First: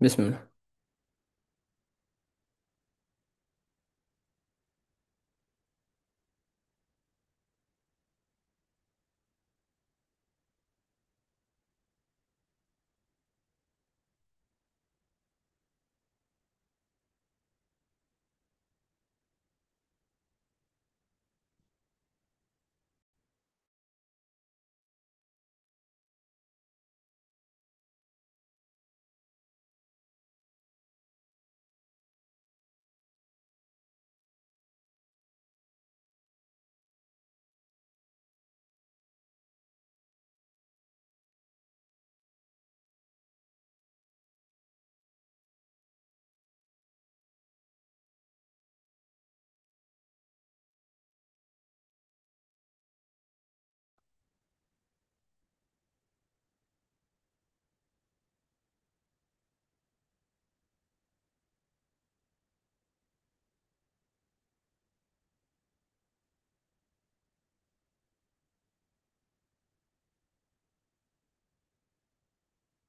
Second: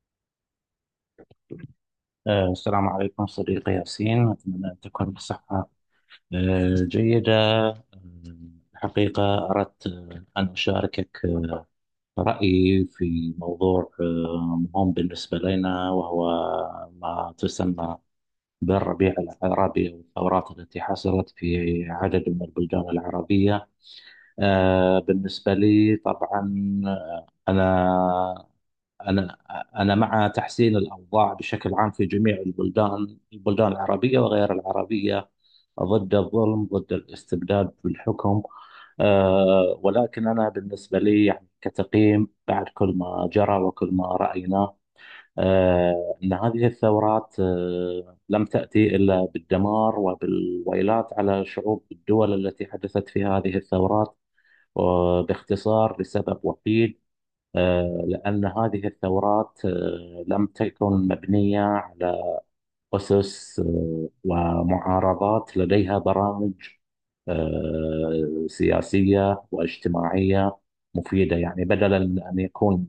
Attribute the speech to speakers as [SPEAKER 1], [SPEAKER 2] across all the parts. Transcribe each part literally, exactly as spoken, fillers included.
[SPEAKER 1] بسم الله.
[SPEAKER 2] آه، السلام عليكم صديقي ياسين، أتمنى أن تكون بصحة آه، جيدة. آه، الحقيقة أردت آه، أن أشاركك آه، رأيي في موضوع آه، مهم بالنسبة لنا، وهو ما تسمى بالربيع العربي والثورات التي حصلت في عدد من البلدان العربية. آه، بالنسبة لي طبعا، آه، أنا أنا أنا مع تحسين الأوضاع بشكل عام في جميع البلدان البلدان العربية وغير العربية، ضد الظلم، ضد الاستبداد بالحكم. أه ولكن أنا بالنسبة لي يعني كتقييم بعد كل ما جرى وكل ما رأيناه أه أن هذه الثورات أه لم تأتي إلا بالدمار وبالويلات على شعوب الدول التي حدثت في هذه الثورات، وباختصار لسبب وحيد، آه، لأن هذه الثورات آه، لم تكن مبنية على أسس آه، ومعارضات لديها برامج آه، سياسية واجتماعية مفيدة. يعني بدلا من أن يكون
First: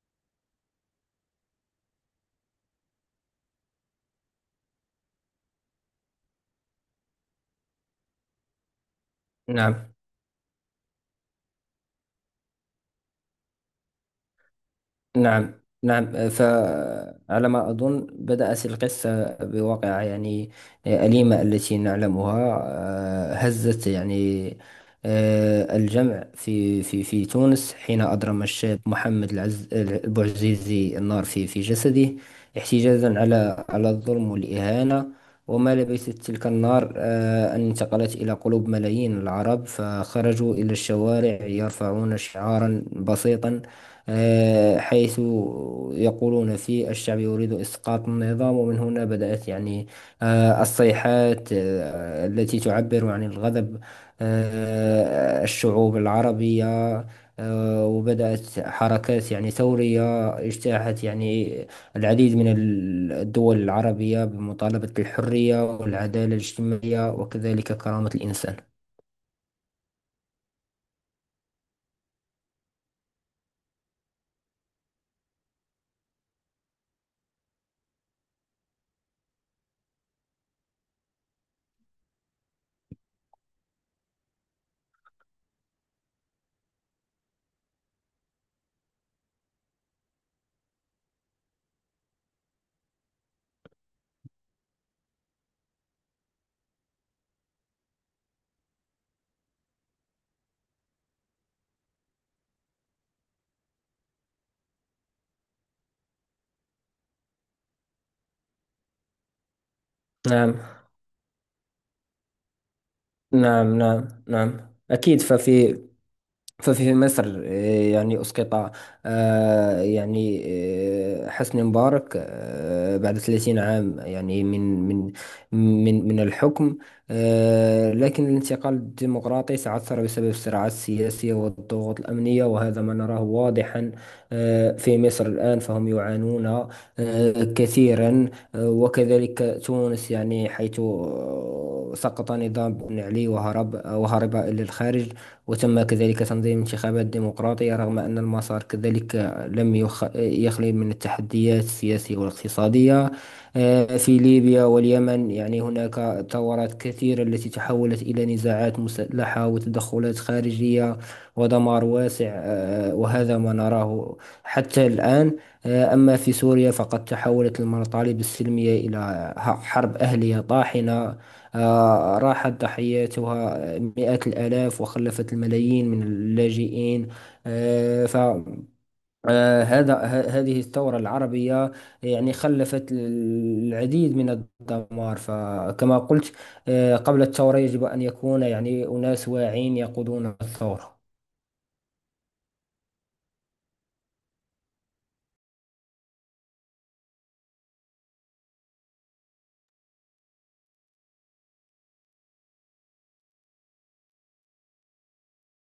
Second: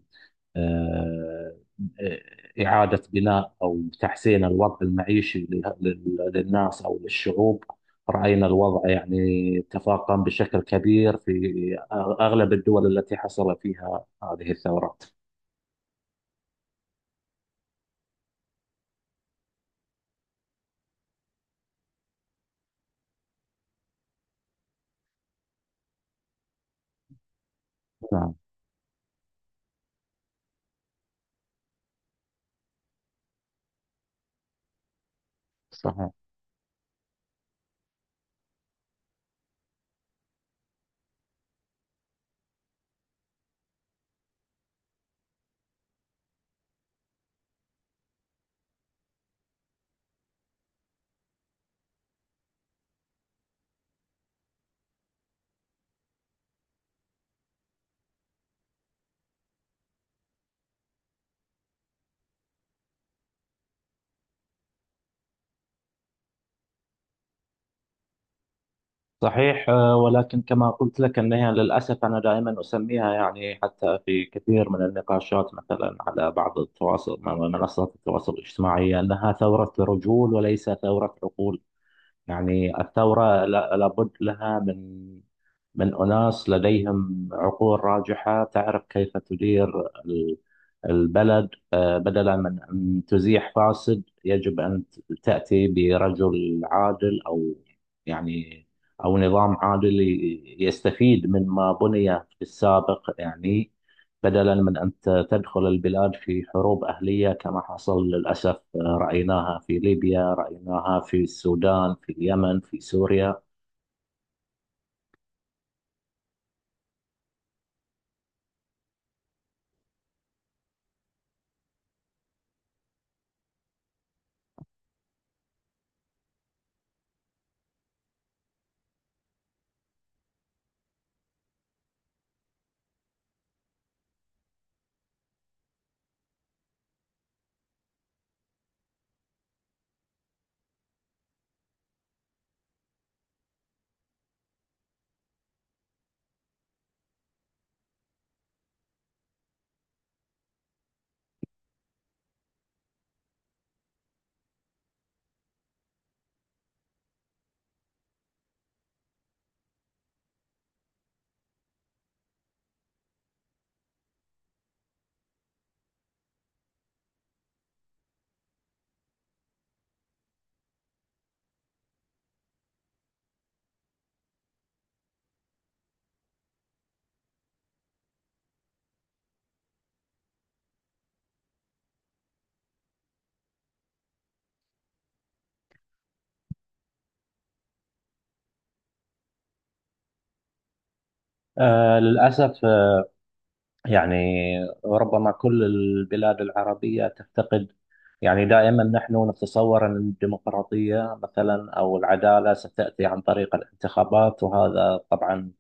[SPEAKER 2] آه، آه، إعادة بناء أو تحسين الوضع المعيشي له- لل- للناس أو للشعوب، رأينا الوضع يعني
[SPEAKER 1] نعم.
[SPEAKER 2] تفاقم بشكل كبير في أغلب الدول التي حصل فيها هذه الثورات.
[SPEAKER 1] نعم. نعم، فعلى ما أظن بدأت القصة بواقعة يعني أليمة التي نعلمها. آه، هزت يعني آه، الجمع في في في تونس حين
[SPEAKER 2] نعم.
[SPEAKER 1] أضرم الشاب محمد العز البوعزيزي النار في في جسده احتجاجا على على الظلم والإهانة. وما لبثت
[SPEAKER 2] صحيح.
[SPEAKER 1] تلك النار آه، أن انتقلت إلى قلوب ملايين العرب، فخرجوا إلى الشوارع يرفعون شعارا بسيطا، آه، حيث يقولون فيه: الشعب يريد إسقاط النظام. ومن هنا بدأت يعني آه، الصيحات آه، التي تعبر عن الغضب، آه، الشعوب العربية. آه، وبدأت حركات يعني ثورية اجتاحت يعني العديد من ال- الدول العربية بمطالبة الحرية والعدالة الاجتماعية وكذلك كرامة الإنسان.
[SPEAKER 2] صحيح، آه، ولكن كما قلت لك أنها للأسف أنا دائما أسميها، يعني حتى في كثير من النقاشات مثلا على بعض التواصل، منصات التواصل الاجتماعي، أنها ثورة رجول وليس ثورة عقول. يعني الثورة لا- لابد لها من من أناس لديهم عقول راجحة تعرف كيف تدير ال- البلد. آه، بدلا من أن تزيح فاسد يجب أن ت- تأتي برجل عادل، أو يعني أو نظام عادل ي- يستفيد مما بني في السابق. يعني بدلا من أن ت- تدخل البلاد في حروب أهلية كما حصل للأسف، رأيناها في ليبيا،
[SPEAKER 1] نعم.
[SPEAKER 2] رأيناها في السودان، في اليمن، في سوريا.
[SPEAKER 1] نعم. نعم. نعم، أكيد. ففي ففي مصر، آه، يعني أسقط آه، يعني آه، حسني مبارك آه، بعد ثلاثين عام يعني من من من من الحكم. آه، لكن الانتقال الديمقراطي تعثر بسبب الصراعات السياسية والضغوط الأمنية، وهذا ما نراه واضحا آه، في مصر الآن، فهم يعانون آه، كثيرا. آه، وكذلك تونس، يعني حيث آه، سقط نظام بن علي وهرب، وهرب إلى الخارج، وتم كذلك تنظيم انتخابات ديمقراطية، رغم أن المسار كذلك لم يخ... يخلو من التحديات السياسية والاقتصادية. آه، في ليبيا واليمن يعني هناك ثورات كثيرة التي تحولت إلى نزاعات مسلحة وتدخلات خارجية ودمار واسع، آه، وهذا ما نراه حتى الآن. آه، أما في سوريا فقد تحولت المطالب السلمية إلى ح- حرب أهلية طاحنة، آه، راحت ضحيتها مئات الآلاف وخلفت الملايين من اللاجئين. فهذا هذه الثورة العربية يعني خلفت العديد من الدمار. فكما قلت، آه، قبل الثورة يجب أن يكون يعني أناس واعين يقودون الثورة.
[SPEAKER 2] آه، للأسف، آه، يعني ربما كل البلاد العربية تفتقد، يعني دائما نحن نتصور أن الديمقراطية مثلا أو العدالة ستأتي عن طريق الانتخابات، وهذا طبعا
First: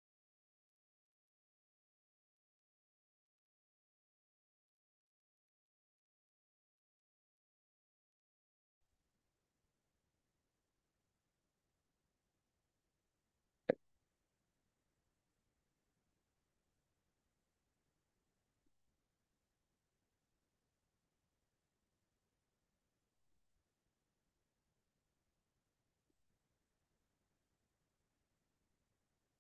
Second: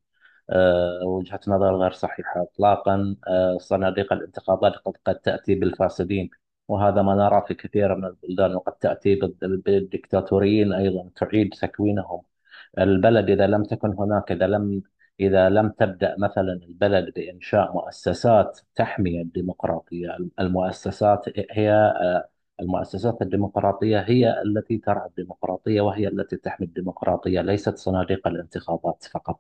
[SPEAKER 2] آه، وجهة نظر غير صحيحة إطلاقا. آه، صناديق الانتقادات قد قد تأتي بالفاسدين، وهذا ما نرى في كثير من البلدان، وقد تأتي بال- بالدكتاتوريين أيضا، تعيد تكوينهم البلد. إذا لم تكن هناك إذا لم إذا لم تبدأ مثلا البلد بإنشاء مؤسسات تحمي الديمقراطية. المؤسسات هي آه، المؤسسات الديمقراطية هي التي ترعى الديمقراطية وهي التي تحمي الديمقراطية، ليست صناديق الانتخابات فقط.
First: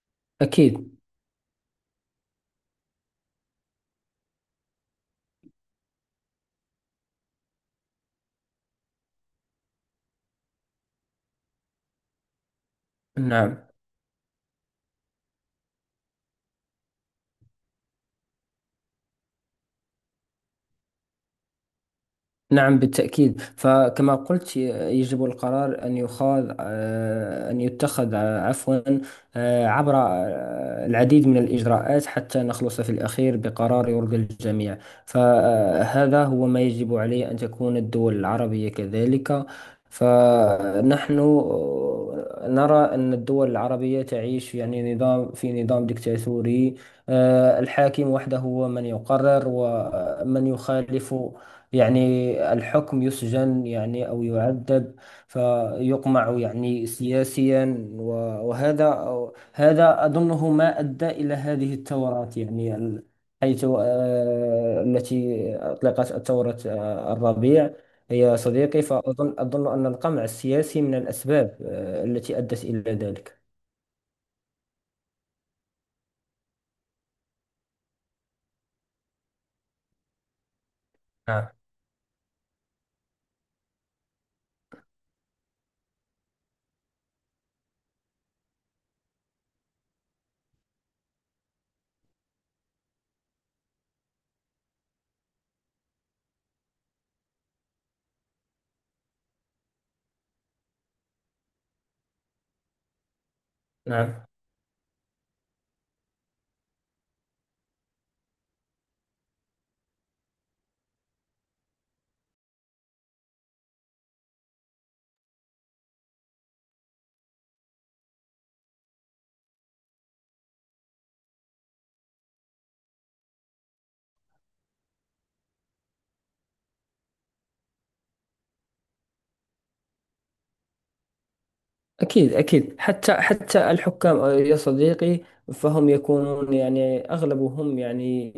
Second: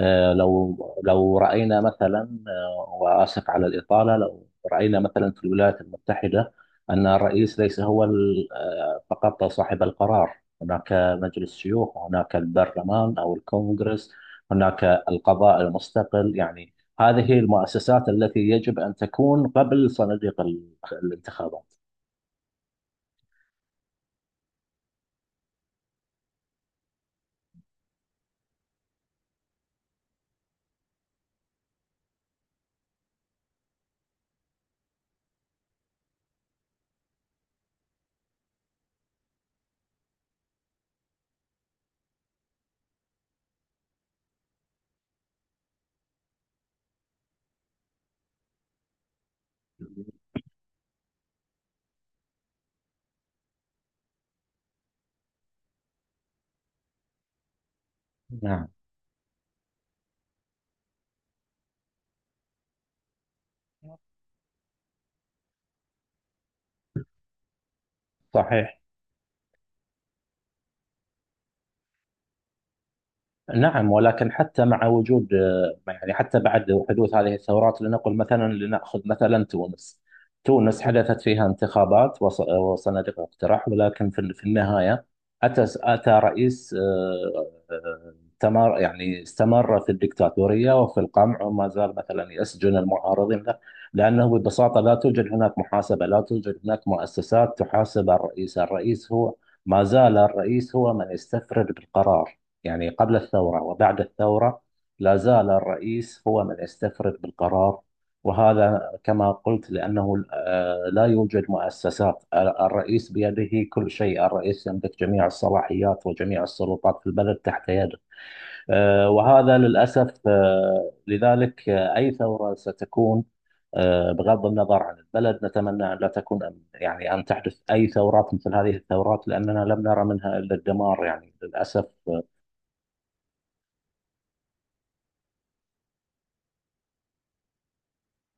[SPEAKER 2] آه، لو
[SPEAKER 1] أكيد.
[SPEAKER 2] لو رأينا مثلا، آه، وآسف على الإطالة، لو رأينا مثلا في الولايات المتحدة أن الرئيس ليس هو ال- آه، فقط صاحب القرار. هناك مجلس شيوخ، وهناك البرلمان أو
[SPEAKER 1] نعم.
[SPEAKER 2] الكونغرس، هناك القضاء المستقل. يعني هذه المؤسسات التي يجب أن تكون قبل صناديق ال- الانتخابات.
[SPEAKER 1] نعم، بالتأكيد. فكما قلت، ي- يجب القرار أن يخاض آه، أن يتخذ، آه، عفوا، آه، عبر آه، العديد من الإجراءات حتى نخلص في الأخير بقرار يرضي الجميع. فهذا هو ما يجب عليه أن تكون الدول العربية كذلك. فنحن آه، نرى أن الدول العربية تعيش يعني نظام في نظام ديكتاتوري، آه، الحاكم وحده هو من يقرر، ومن يخالف يعني الحكم يسجن يعني أو يعذب، فيقمع يعني سياسيا، و-
[SPEAKER 2] نعم.
[SPEAKER 1] وهذا هذا أظنه ما أدى إلى هذه الثورات. يعني ال- حيث آه، التي أطلقت ثورة آه، الربيع يا
[SPEAKER 2] صحيح.
[SPEAKER 1] صديقي. فأظن أظن أن القمع السياسي من الأسباب آه، التي أدت إلى ذلك.
[SPEAKER 2] نعم ولكن حتى مع وجود آه، يعني حتى بعد حدوث هذه الثورات، لنقل مثلا، لنأخذ مثلا تونس. تونس حدثت فيها
[SPEAKER 1] نعم.
[SPEAKER 2] انتخابات وص- وصناديق اقتراع، ولكن في في النهاية أتى أتى رئيس آه، آه، تمر يعني استمر في الدكتاتورية وفي القمع، وما زال مثلا يسجن المعارضين له، لأنه ببساطة لا توجد هناك محاسبة، لا توجد هناك مؤسسات تحاسب الرئيس الرئيس هو ما زال الرئيس هو من يستفرد بالقرار، يعني قبل الثورة وبعد
[SPEAKER 1] نعم،
[SPEAKER 2] الثورة لا زال الرئيس هو من استفرد بالقرار. وهذا كما قلت لأنه آه، لا يوجد مؤسسات. آه، الرئيس بيده كل شيء، الرئيس يملك جميع الصلاحيات وجميع السلطات في البلد تحت يده. آه، وهذا للأسف. آه، لذلك آه، أي ثورة ستكون آه، بغض النظر عن البلد، نتمنى أن لا تكون أن- يعني أن تحدث أي ثورات مثل هذه الثورات، لأننا لم نرى منها إلا الدمار يعني للأسف. آه،
[SPEAKER 1] أكيد. أكيد حتى، حتى الحكام يا صديقي فهم يكونون يعني أغلبهم، يعني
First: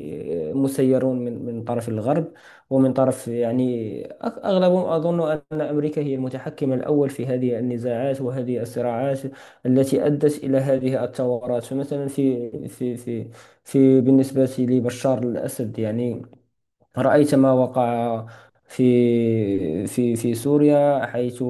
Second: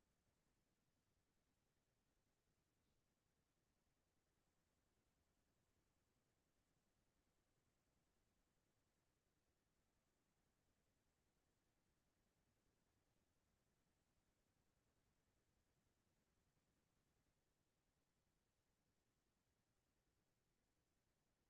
[SPEAKER 1] مسيرون من من طرف الغرب، ومن طرف، يعني أغ- أغلبهم أظن أن أمريكا هي المتحكم الأول في هذه النزاعات وهذه الصراعات التي أدت إلى هذه الثورات. فمثلا في في في في بالنسبة لبشار الأسد، يعني رأيت ما وقع في في في سوريا، حيث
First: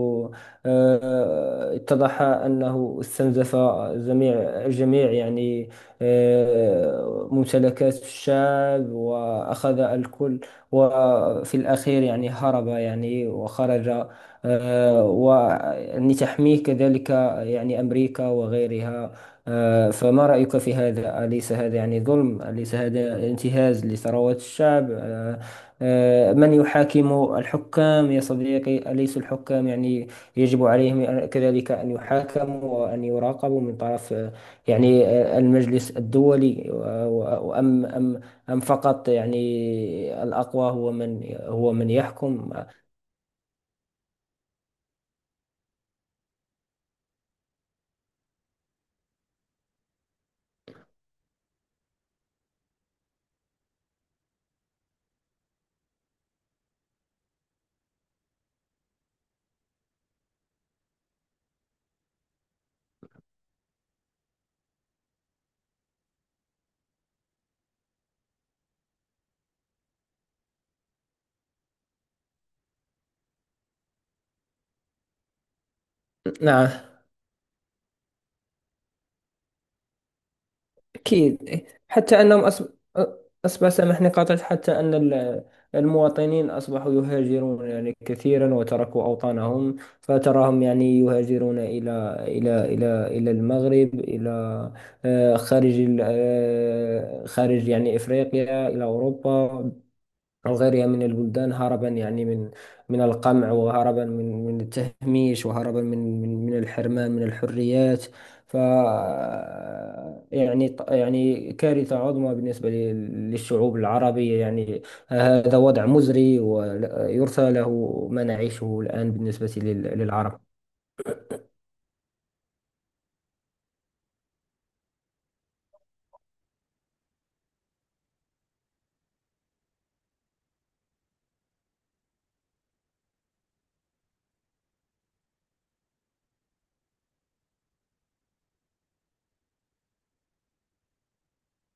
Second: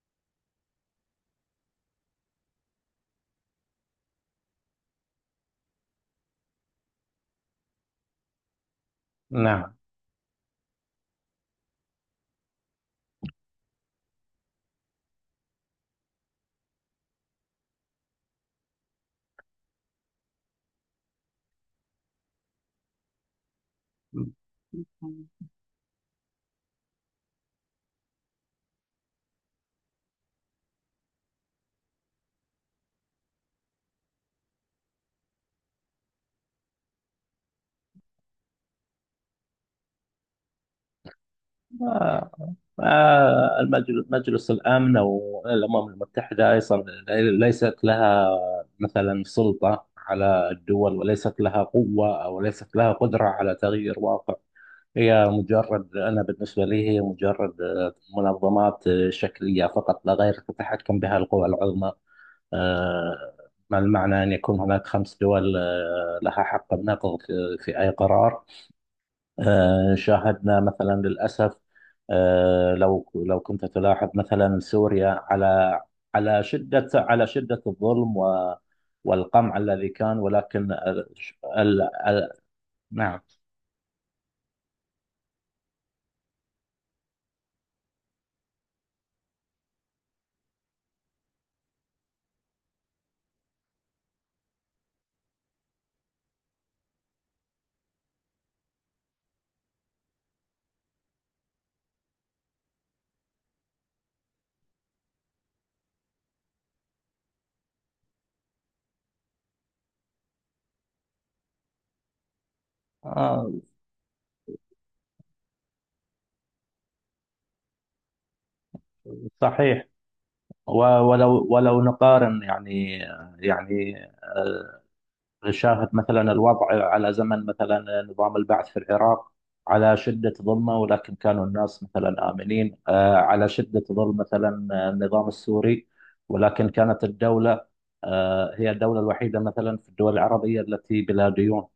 [SPEAKER 1] آه، اتضح أنه استنزف جميع جميع يعني آه، ممتلكات الشعب
[SPEAKER 2] نعم.
[SPEAKER 1] وأخذ الكل، وفي الأخير يعني هرب يعني وخرج، آه، ويعني تحميه كذلك يعني أمريكا وغيرها. آه، فما رأيك في هذا؟ أليس هذا يعني ظلم؟ أليس هذا انتهاز
[SPEAKER 2] ما
[SPEAKER 1] لثروات الشعب؟ آه، آه، من يحاكم الحكام يا صديقي؟ أليس الحكام يعني يجب عليهم أن- كذلك أن يحاكموا وأن يراقبوا من طرف آه، يعني آه، المجلس الدولي؟ وأم أم أم فقط يعني الأقوى هو من هو من يحكم؟
[SPEAKER 2] ما المجل- مجلس الأمن أو الأمم المتحدة أيضا ليست لها مثلا سلطة على الدول، وليست لها قوة أو ليست لها قدرة على تغيير واقع. هي مجرد أنا بالنسبة لي هي مجرد منظمات شكلية فقط لا غير، تتحكم بها القوى العظمى. آه، ما المعنى أن يكون هناك خمس دول آه، لها حق النقض في في أي قرار؟ آه، شاهدنا مثلا للأسف، آه، لو لو كنت تلاحظ مثلا سوريا، على على
[SPEAKER 1] نعم،
[SPEAKER 2] شدة على شدة الظلم و- والقمع الذي كان، ولكن ال
[SPEAKER 1] أكيد. إيه،
[SPEAKER 2] ال
[SPEAKER 1] حتى
[SPEAKER 2] ال
[SPEAKER 1] أنهم أصب...
[SPEAKER 2] نعم
[SPEAKER 1] أصبح، سامحني قاطعت، حتى أن ال- المواطنين أصبحوا يهاجرون يعني كثيرا، وتركوا أوطانهم. فتراهم يعني يهاجرون إلى إلى إلى إلى المغرب، إلى آه، خارج ال- آه، خارج يعني إفريقيا، إلى أوروبا أو غيرها من البلدان، هربا يعني من من القمع، وهربا من من التهميش، وهربا من من من الحرمان من الحريات. ف يعني يعني كارثة عظمى بالنسبة لل-
[SPEAKER 2] آه،
[SPEAKER 1] للشعوب العربية. يعني هذا وضع مزري ويرثى له ما نعيشه الآن بالنسبة
[SPEAKER 2] صحيح.
[SPEAKER 1] لل- للعرب.
[SPEAKER 2] و- ولو ولو نقارن، يعني يعني آه، شاهد مثلا الوضع على زمن مثلا نظام البعث في العراق، على شدة ظلمه، ولكن كانوا الناس مثلا آمنين. آه، على شدة ظلم مثلا آه، النظام السوري، ولكن كانت الدولة آه، هي الدولة الوحيدة مثلا في الدول العربية التي بلا ديون.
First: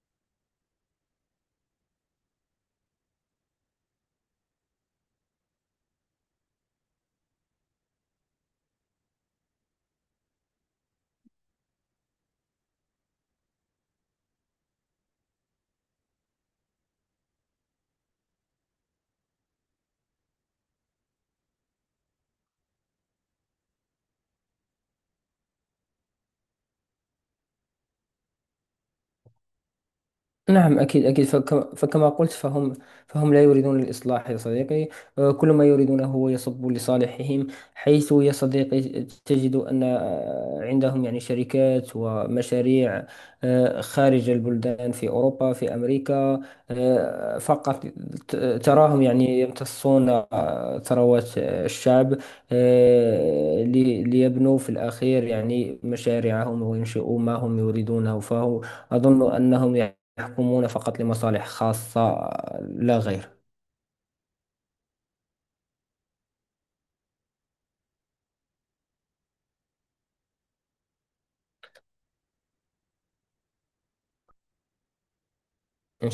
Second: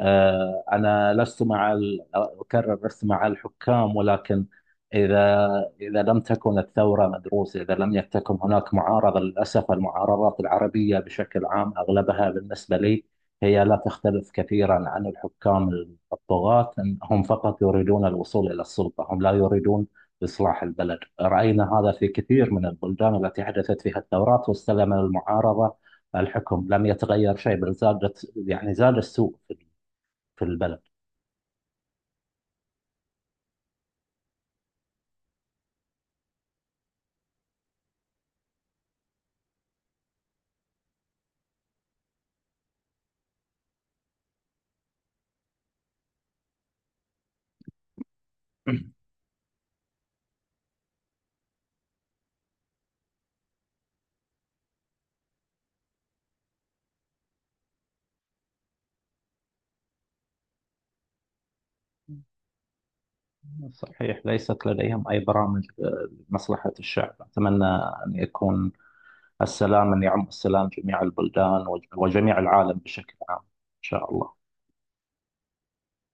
[SPEAKER 2] آه، أنا لست مع ال- أكرر لست مع الحكام، ولكن إذا إذا لم تكن الثورة مدروسة، إذا لم يكن هناك معارضة. للأسف المعارضات العربية بشكل عام أغلبها بالنسبة لي هي لا تختلف كثيرا عن الحكام الطغاة، إن هم فقط يريدون الوصول إلى السلطة، هم لا يريدون إصلاح البلد. رأينا هذا في كثير من البلدان التي حدثت فيها الثورات، واستلم المعارضة الحكم، لم يتغير شيء، بل زادت يعني زاد السوء في
[SPEAKER 1] نعم،
[SPEAKER 2] البلد.
[SPEAKER 1] أكيد. أكيد، فك- فكما قلت، فهم فهم لا يريدون الإصلاح يا صديقي. آه، كل ما يريدونه هو يصب لصالحهم، حيث يا صديقي تجد أن آه، عندهم يعني شركات ومشاريع آه، خارج البلدان، في أوروبا، في أمريكا. آه، فقط ت- تراهم يعني يمتصون آه، ثروات آه، الشعب، آه، لي- ليبنوا في الأخير يعني مشاريعهم وينشئوا ما هم يريدونه. فهو أظن أنهم يعني يحكمون فقط لمصالح خاصة لا غير
[SPEAKER 2] صحيح، ليست لديهم أي برامج آه، لمصلحة الشعب. أتمنى أن يكون السلام، أن يعم السلام جميع البلدان وج- وجميع العالم بشكل عام، إن شاء الله.